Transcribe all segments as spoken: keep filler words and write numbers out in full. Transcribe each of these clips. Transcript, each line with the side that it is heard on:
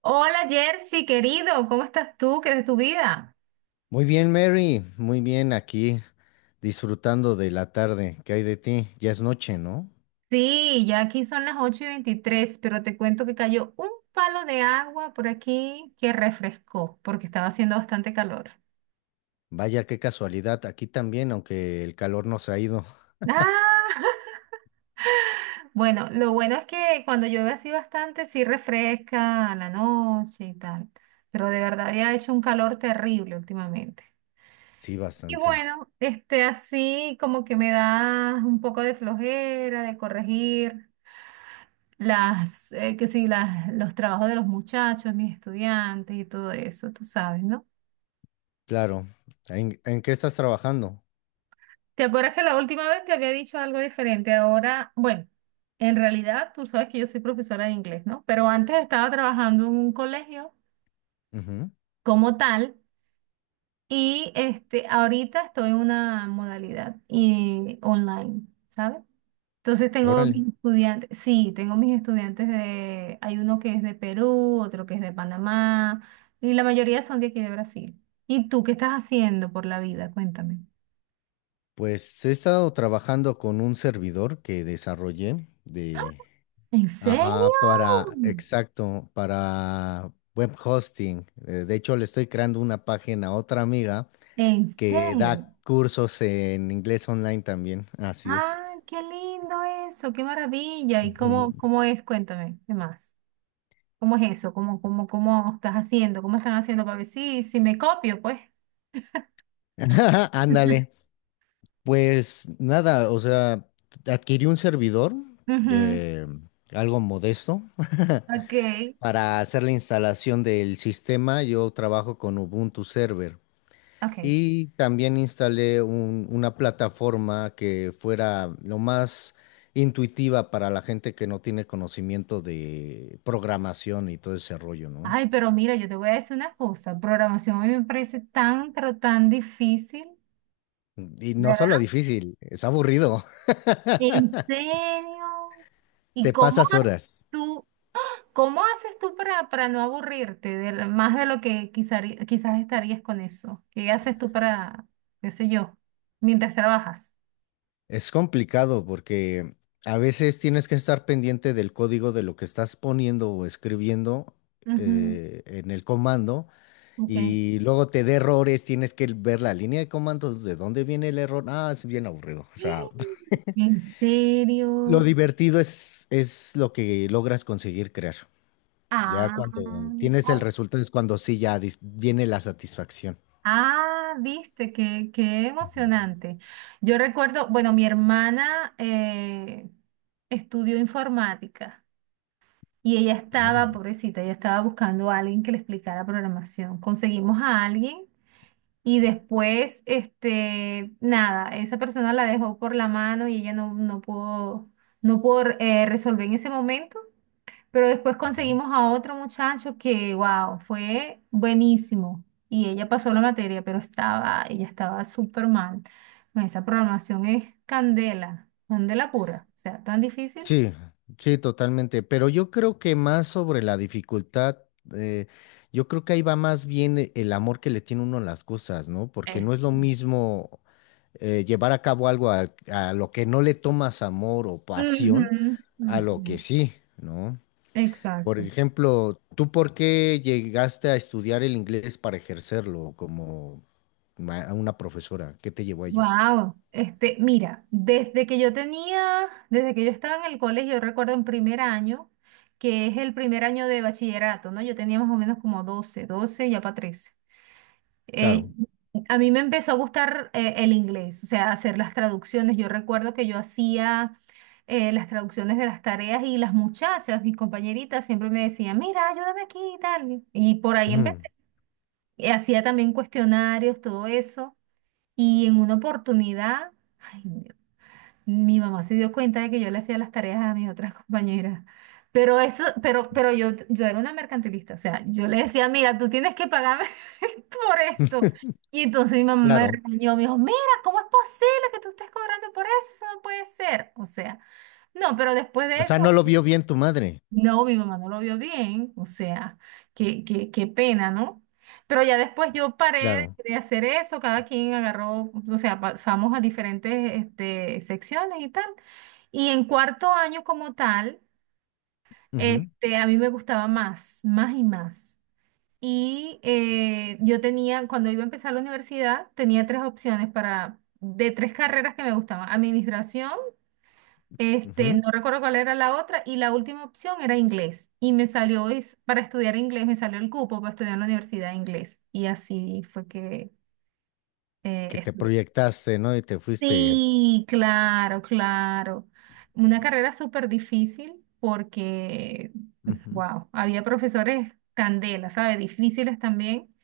right: Hola Jersey, querido, ¿cómo estás tú? ¿Qué es de tu vida?
left: Muy bien, Mary, muy bien aquí, disfrutando de la tarde. ¿Qué hay de ti? Ya es noche, ¿no?
right: Sí, ya aquí son las ocho y veintitrés, pero te cuento que cayó un palo de agua por aquí que refrescó porque estaba haciendo bastante calor.
left: Vaya, qué casualidad. Aquí también, aunque el calor nos ha ido.
right: Ah, bueno, lo bueno es que cuando llueve así bastante, sí refresca a la noche y tal, pero de verdad había hecho un calor terrible últimamente.
left: Sí,
right: Y
left: bastante.
right: bueno, este así como que me da un poco de flojera de corregir las, eh, que sí, las, los trabajos de los muchachos, mis estudiantes y todo eso, tú sabes, ¿no?
left: Claro. ¿En, en qué estás trabajando?
right: ¿Te acuerdas que la última vez te había dicho algo diferente? Ahora, bueno, en realidad tú sabes que yo soy profesora de inglés, ¿no? Pero antes estaba trabajando en un colegio
left: Ujú.
right: como tal y este, ahorita estoy en una modalidad y online, ¿sabes? Entonces tengo
left: Órale.
right: mis estudiantes, sí, tengo mis estudiantes de, hay uno que es de Perú, otro que es de Panamá, y la mayoría son de aquí de Brasil. ¿Y tú qué estás haciendo por la vida? Cuéntame.
left: Pues he estado trabajando con un servidor que desarrollé de...
right: ¿En serio?
left: Ajá, para, exacto, para web hosting. Eh, De hecho, le estoy creando una página a otra amiga
right: ¿En
left: que
right: serio?
left: da cursos en inglés online también, así es.
right: ¡Ah, qué lindo eso! ¡Qué maravilla! ¿Y
left: Ujú.
right: cómo, cómo es? Cuéntame, ¿qué más? ¿Cómo es eso? ¿Cómo, cómo, cómo estás haciendo? ¿Cómo están haciendo para ver si, si, me copio, pues?
left: Ándale, pues nada, o sea, adquirí un servidor
right: Ujú.
left: de algo modesto
right: Ok,
left: para hacer la instalación del sistema. Yo trabajo con Ubuntu Server
right: ok.
left: y también instalé un- una plataforma que fuera lo más intuitiva para la gente que no tiene conocimiento de programación y todo ese rollo, ¿no?
right: Ay, pero mira, yo te voy a decir una cosa, programación a mí me parece tan, pero tan difícil,
left: Y no solo
right: ¿verdad?
left: difícil, es aburrido.
right: ¿En serio? ¿Y
left: Te
right: cómo
left: pasas
right: ha-
left: horas.
right: tú, cómo haces tú para, para, no aburrirte de la- más de lo que quizá- quizás estarías con eso? ¿Qué haces tú para, qué sé yo, mientras trabajas?
left: Es complicado porque a veces tienes que estar pendiente del código de lo que estás poniendo o escribiendo
right: Ujú,
left: eh, en el comando
right: ok.
left: y luego te da errores, tienes que ver la línea de comandos, de dónde viene el error. Ah, es bien aburrido. O sea,
right: ¿En
left: lo
right: serio?
left: divertido es, es lo que logras conseguir crear. Ya
right: Ah,
left: cuando tienes el
right: ok.
left: resultado es cuando sí ya dis- viene la satisfacción.
right: Ah, viste, qué, qué emocionante. Yo recuerdo, bueno, mi hermana eh, estudió informática y ella estaba,
left: Órale.
right: pobrecita, ella estaba buscando a alguien que le explicara programación. Conseguimos a alguien y después, este, nada, esa persona la dejó por la mano y ella no, no pudo, no pudo, eh, resolver en ese momento. Pero después
left: Ujú.
right: conseguimos a otro muchacho que, wow, fue buenísimo. Y ella pasó la materia, pero estaba, ella estaba súper mal. Bueno, Esa programación es candela, candela pura. O sea, tan difícil.
left: Sí, sí, totalmente. Pero yo creo que más sobre la dificultad, eh, yo creo que ahí va más bien e- el amor que le tiene uno a las cosas, ¿no? Porque no es
right: Eso.
left: lo mismo eh, llevar a cabo algo al- a, lo que no le tomas amor o pasión
right: Ujú. No
left: a
right: sé.
left: lo que sí, ¿no? Por
right: Exacto.
left: ejemplo, ¿tú por qué llegaste a estudiar el inglés para ejercerlo como ma- una profesora? ¿Qué te llevó a ello?
right: Wow. Este, mira, desde que yo tenía, desde que yo estaba en el colegio, yo recuerdo en primer año, que es el primer año de bachillerato, ¿no? Yo tenía más o menos como doce doce ya para trece. Eh,
left: Claro.
right: a mí me empezó a gustar eh, el inglés, o sea, hacer las traducciones. Yo recuerdo que yo hacía eh, las traducciones de las tareas y las muchachas, mis compañeritas, siempre me decían, mira, ayúdame aquí y tal. Y por ahí
left: Ujú.
right: empecé. Y hacía también cuestionarios, todo eso. Y en una oportunidad, mi mamá se dio cuenta de que yo le hacía las tareas a mis otras compañeras. Pero eso, pero, pero yo, yo, era una mercantilista. O sea, yo le decía, mira, tú tienes que pagarme por esto. Y entonces mi mamá me
left: Claro.
right: regañó, me dijo, mira, ¿cómo es posible que tú estés cobrando por eso? Eso no puede ser. O sea, no, pero después
left: O
right: de
left: sea,
right: eso,
left: no lo vio bien tu madre.
right: no, mi mamá no lo vio bien. O sea, qué, qué, qué pena, ¿no? Pero ya después yo paré
left: Claro.
right: de hacer eso, cada quien agarró, o sea, pasamos a diferentes este, secciones y tal. Y en cuarto año como tal,
left: Ujú,
right: este, a mí me gustaba más, más y más. Y eh, yo tenía, cuando iba a empezar la universidad, tenía tres opciones para, de tres carreras que me gustaban. Administración, este,
left: ujú.
right: no recuerdo cuál era la otra, y la última opción era inglés. Y me salió, es- para estudiar inglés, me salió el cupo para estudiar en la universidad de inglés. Y así fue que eh,
left: Que te
right: estudié.
left: proyectaste, ¿no? Y te fuiste.
right: Sí, claro, claro. Una carrera súper difícil porque,
left: Ujú.
right: wow, había profesores candela, ¿sabes? Difíciles también.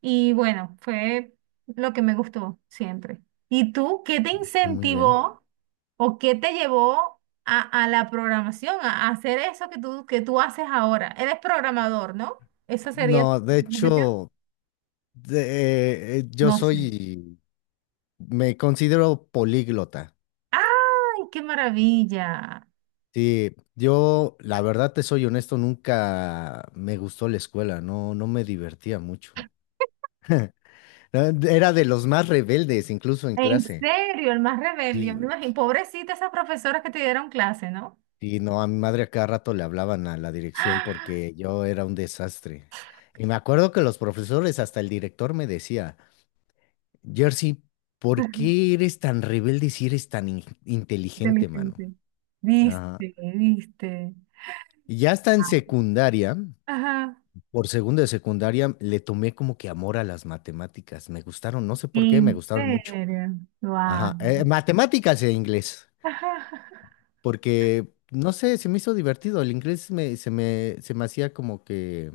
right: Y bueno, fue lo que me gustó siempre. ¿Y tú qué te
left: Muy bien.
right: incentivó o qué te llevó a, a la programación, a, a hacer eso que tú, que tú haces ahora? Eres programador, ¿no? ¿Esa sería tu
left: No, de
right: profesión?
left: hecho, de- eh, yo
right: No sé.
left: soy, me considero políglota.
right: ¡Ay, qué maravilla!
left: Sí, yo, la verdad te soy honesto, nunca me gustó la escuela, no, no me divertía mucho. Eh, Era de los más rebeldes, incluso en
right: En
left: clase.
right: serio, el más rebelde, yo me
left: Sí.
right: imagino. Pobrecita esas profesoras que te dieron clase, ¿no?
left: Y no, a mi madre a cada rato le hablaban a la dirección
right: ¡Ah!
left: porque yo era un desastre. Y me acuerdo que los profesores, hasta el director me decía, Jersey, ¿por qué eres tan rebelde si eres tan in- inteligente, mano?
right: Inteligente.
left: Ajá.
right: Viste, viste.
left: Y ya está en
right: Ah.
left: secundaria,
right: Ajá.
left: por segundo de secundaria, le tomé como que amor a las matemáticas. Me gustaron, no sé por qué, me
right: En
left: gustaron mucho.
right: serio. Wow.
left: Ajá, eh, matemáticas e inglés, porque, no sé, se me hizo divertido. El inglés me- se me, se me hacía como que,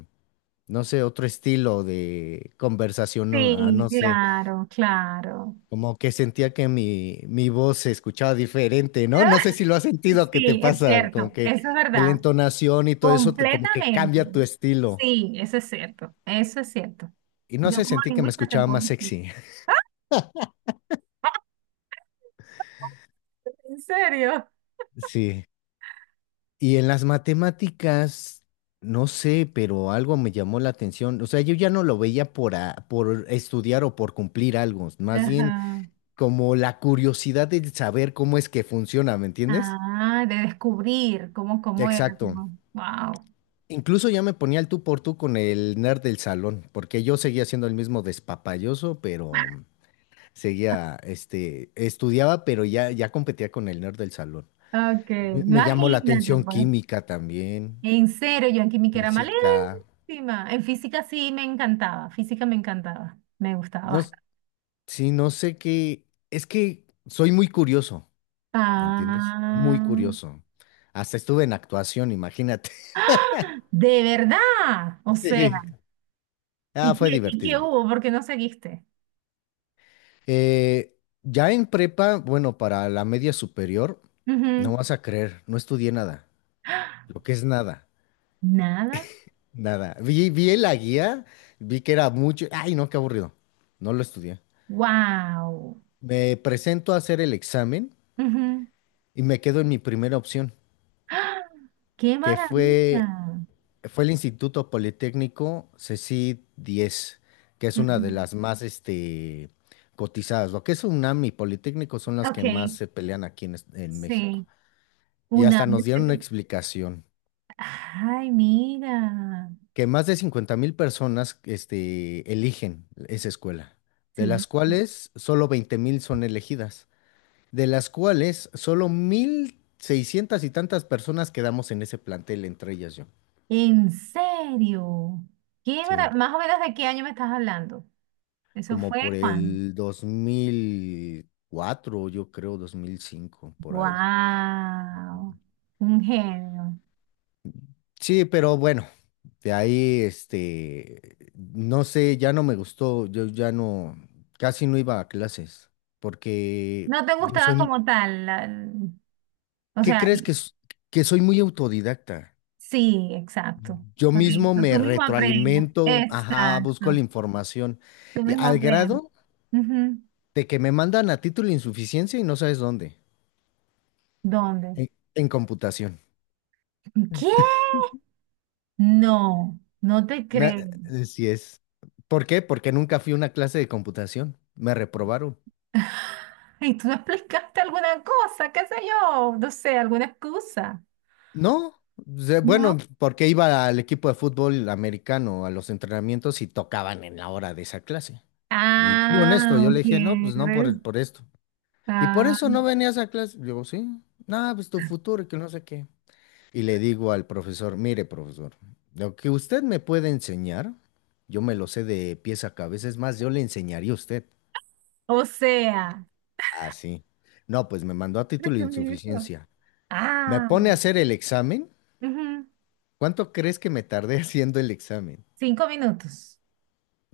left: no sé, otro estilo de conversación, no, ah,
right: Sí,
left: no sé.
right: claro, claro.
left: Como que sentía que mi, mi voz se escuchaba diferente, ¿no? No sé si lo has sentido, ¿que te
right: Sí, es
left: pasa?
right: cierto.
left: Como que
right: Eso es
left: de la
right: verdad.
left: entonación y todo eso, te- como que
right: Completamente.
left: cambia tu estilo.
right: Sí, eso es cierto. Eso es cierto.
left: Y no
right: Yo
left: sé,
right: como
left: sentí que me
right: lingüista te
left: escuchaba
right: puedo
left: más
right: decir.
left: sexy.
right: ¿En serio?
left: Sí. Y en las matemáticas, no sé, pero algo me llamó la atención. O sea, yo ya no lo veía por, a- por estudiar o por cumplir algo, más bien
right: Ajá.
left: como la curiosidad de saber cómo es que funciona, ¿me entiendes?
right: Ah, de descubrir cómo, cómo era,
left: Exacto.
right: como, wow.
left: Incluso ya me ponía el tú por tú con el nerd del salón, porque yo seguía siendo el mismo despapalloso, pero seguía, este, estudiaba, pero ya, ya competía con el nerd del salón.
right: Ok,
left: Me, me llamó la
right: imagínate,
left: atención
right: pues.
left: química también,
right: En serio, yo en química era
left: física.
right: malísima. En física sí me encantaba, física me encantaba, me gustaba
left: No, s-
right: bastante.
left: sí, no sé qué. Es que soy muy curioso, ¿me entiendes? Muy
right: Ah,
left: curioso. Hasta estuve en actuación, imagínate.
right: de verdad, o sea,
left: Sí. Ah,
right: ¿y
left: fue
right: qué, y qué
left: divertido.
right: hubo? ¿Por qué no seguiste?
left: Eh, ya en prepa, bueno, para la media superior, no
right: Ujú.
left: vas a creer, no estudié nada. Lo que es nada,
right: Nada,
left: nada. Vi, vi la guía, vi que era mucho. Ay, no, qué aburrido. No lo estudié.
right: wow.
left: Me presento a hacer el examen y me quedo en mi primera opción,
right: ¡Qué
left: que
right: maravilla!
left: fue, fue el Instituto Politécnico C E C I D diez, que es una de
right: Ujú.
left: las más este, cotizadas. Lo que es UNAM y Politécnico son las
right: Ok,
left: que más se pelean aquí en, es- en México.
right: sí.
left: Y
right: Un
left: hasta
right: año.
left: nos dieron una
right: seten-
left: explicación,
right: Ay, mira.
left: que más de cincuenta mil personas este, eligen esa escuela, de
right: Sí.
left: las cuales solo veinte mil son elegidas, de las cuales solo mil seiscientas y tantas personas quedamos en ese plantel, entre ellas yo.
right: ¿En serio? ¿Qué mara-
left: Sí,
right: más o menos de qué año me estás hablando? Eso
left: como
right: fue
left: por
right: Juan.
left: el dos mil cuatro yo creo, dos mil cinco por ahí.
right: Wow. Un genio.
left: Sí, pero bueno, de ahí, este, no sé, ya no me gustó, yo ya no, casi no iba a clases, porque
right: No te
left: yo
right: gustaba
left: soy,
right: como tal. La, o
left: ¿qué
right: sea,
left: crees que, s- que soy muy autodidacta?
right: sí, exacto.
left: Yo mismo
right: Correcto. Tú
left: me
right: mismo aprendes.
left: retroalimento, ajá, busco
right: Exacto.
left: la información,
right: Tú
left: y
right: mismo
left: al
right: aprendes.
left: grado
right: Ujú.
left: de que me mandan a título de insuficiencia y no sabes dónde,
right: ¿Dónde?
left: en, en computación.
right: ¿Qué? No, no te
left: Me-
right: creo.
left: así es. ¿Por qué? Porque nunca fui a una clase de computación, me reprobaron.
right: ¿Y tú no explicaste alguna cosa? ¿Qué sé yo? No sé, alguna excusa.
left: No, de-
right: ¿No?
left: bueno, porque iba al equipo de fútbol americano a los entrenamientos y tocaban en la hora de esa clase. Y, y honesto, yo
right: Ah,
left: le dije, no, pues no por
right: quieres.
left: el, por esto. Y por
right: Ah,
left: eso no venía a esa clase. Digo, sí, nada, pues tu futuro y que no sé qué. Y le digo al profesor, mire, profesor, lo que usted me puede enseñar, yo me lo sé de pies a cabeza, es más, yo le enseñaría a usted.
right: o sea,
left: Ah, sí. No, pues me mandó a
right: tres
left: título de
right: minutos.
left: insuficiencia. Me
right: Ah,
left: pone a hacer el examen.
right: ujú,
left: ¿Cuánto crees que me tardé haciendo el examen?
right: cinco minutos.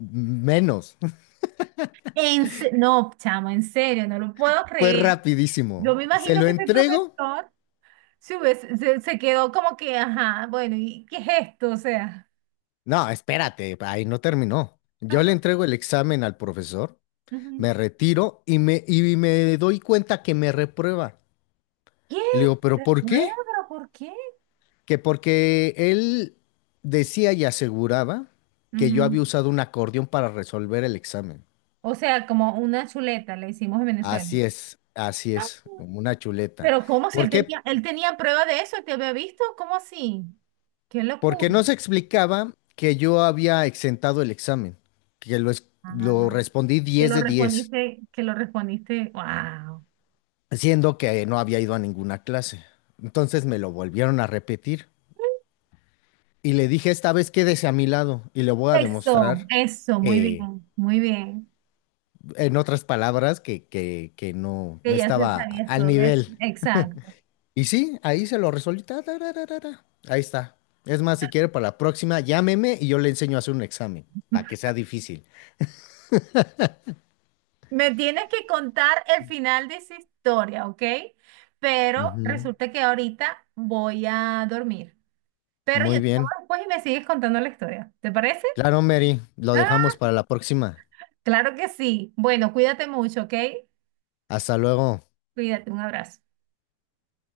left: Menos.
right: En se- no, chamo, en serio, no lo puedo
left: Fue
right: creer. Yo
left: rapidísimo.
right: me
left: ¿Se
right: imagino
left: lo
right: que ese
left: entrego?
right: profesor se, hubiese- se, se quedó como que, ajá, bueno, ¿y qué es esto? O sea,
left: No, espérate, ahí no terminó. Yo le
right: ajá,
left: entrego el examen al profesor,
right: ujú.
left: me retiro y me, y me doy cuenta que me reprueba.
right: ¿Qué?
left: Y le digo, ¿pero por
right: Recuerdo,
left: qué?
right: ¿pero por qué?
left: Que porque él decía y aseguraba que yo había
right: Ujú.
left: usado un acordeón para resolver el examen.
right: O sea, como una chuleta le hicimos en Venezuela.
left: Así es, así
right: Ah.
left: es, como una chuleta.
right: Pero ¿cómo si
left: ¿Por
right: él
left: qué?
right: tenía, él tenía prueba de eso, él te había visto? ¿Cómo así? ¡Qué
left: Porque
right: locura!
left: no se explicaba que yo había exentado el examen, que lo, es- lo
right: Ah,
left: respondí
right: que
left: diez
right: lo
left: de diez,
right: respondiste, que lo respondiste, wow.
left: siendo que no había ido a ninguna clase. Entonces me lo volvieron a repetir y le dije, esta vez quédese a mi lado y le voy a
right: Eso,
left: demostrar
right: eso, muy
left: que,
right: bien, muy bien.
left: en otras palabras, que, que, que no,
right: Que
left: no
right: ya se
left: estaba
right: sabía
left: al
right: todo eso.
left: nivel.
right: Exacto.
left: Y sí, ahí se lo resolví. Ta, ta, ra, ra, ra, ra. Ahí está. Es más, si quiere para la próxima, llámeme y yo le enseño a hacer un examen, para que sea difícil.
right: Me tienes que contar el final de esa historia, ¿ok? Pero
left: Ujú.
right: resulta que ahorita voy a dormir. Pero yo
left: Muy
right: te llamo
left: bien.
right: después y me sigues contando la historia. ¿Te parece?
left: Claro, Mary, lo
right: Ah,
left: dejamos para la próxima.
right: claro que sí. Bueno, cuídate mucho, ¿ok?
left: Hasta luego.
right: Cuídate, un abrazo.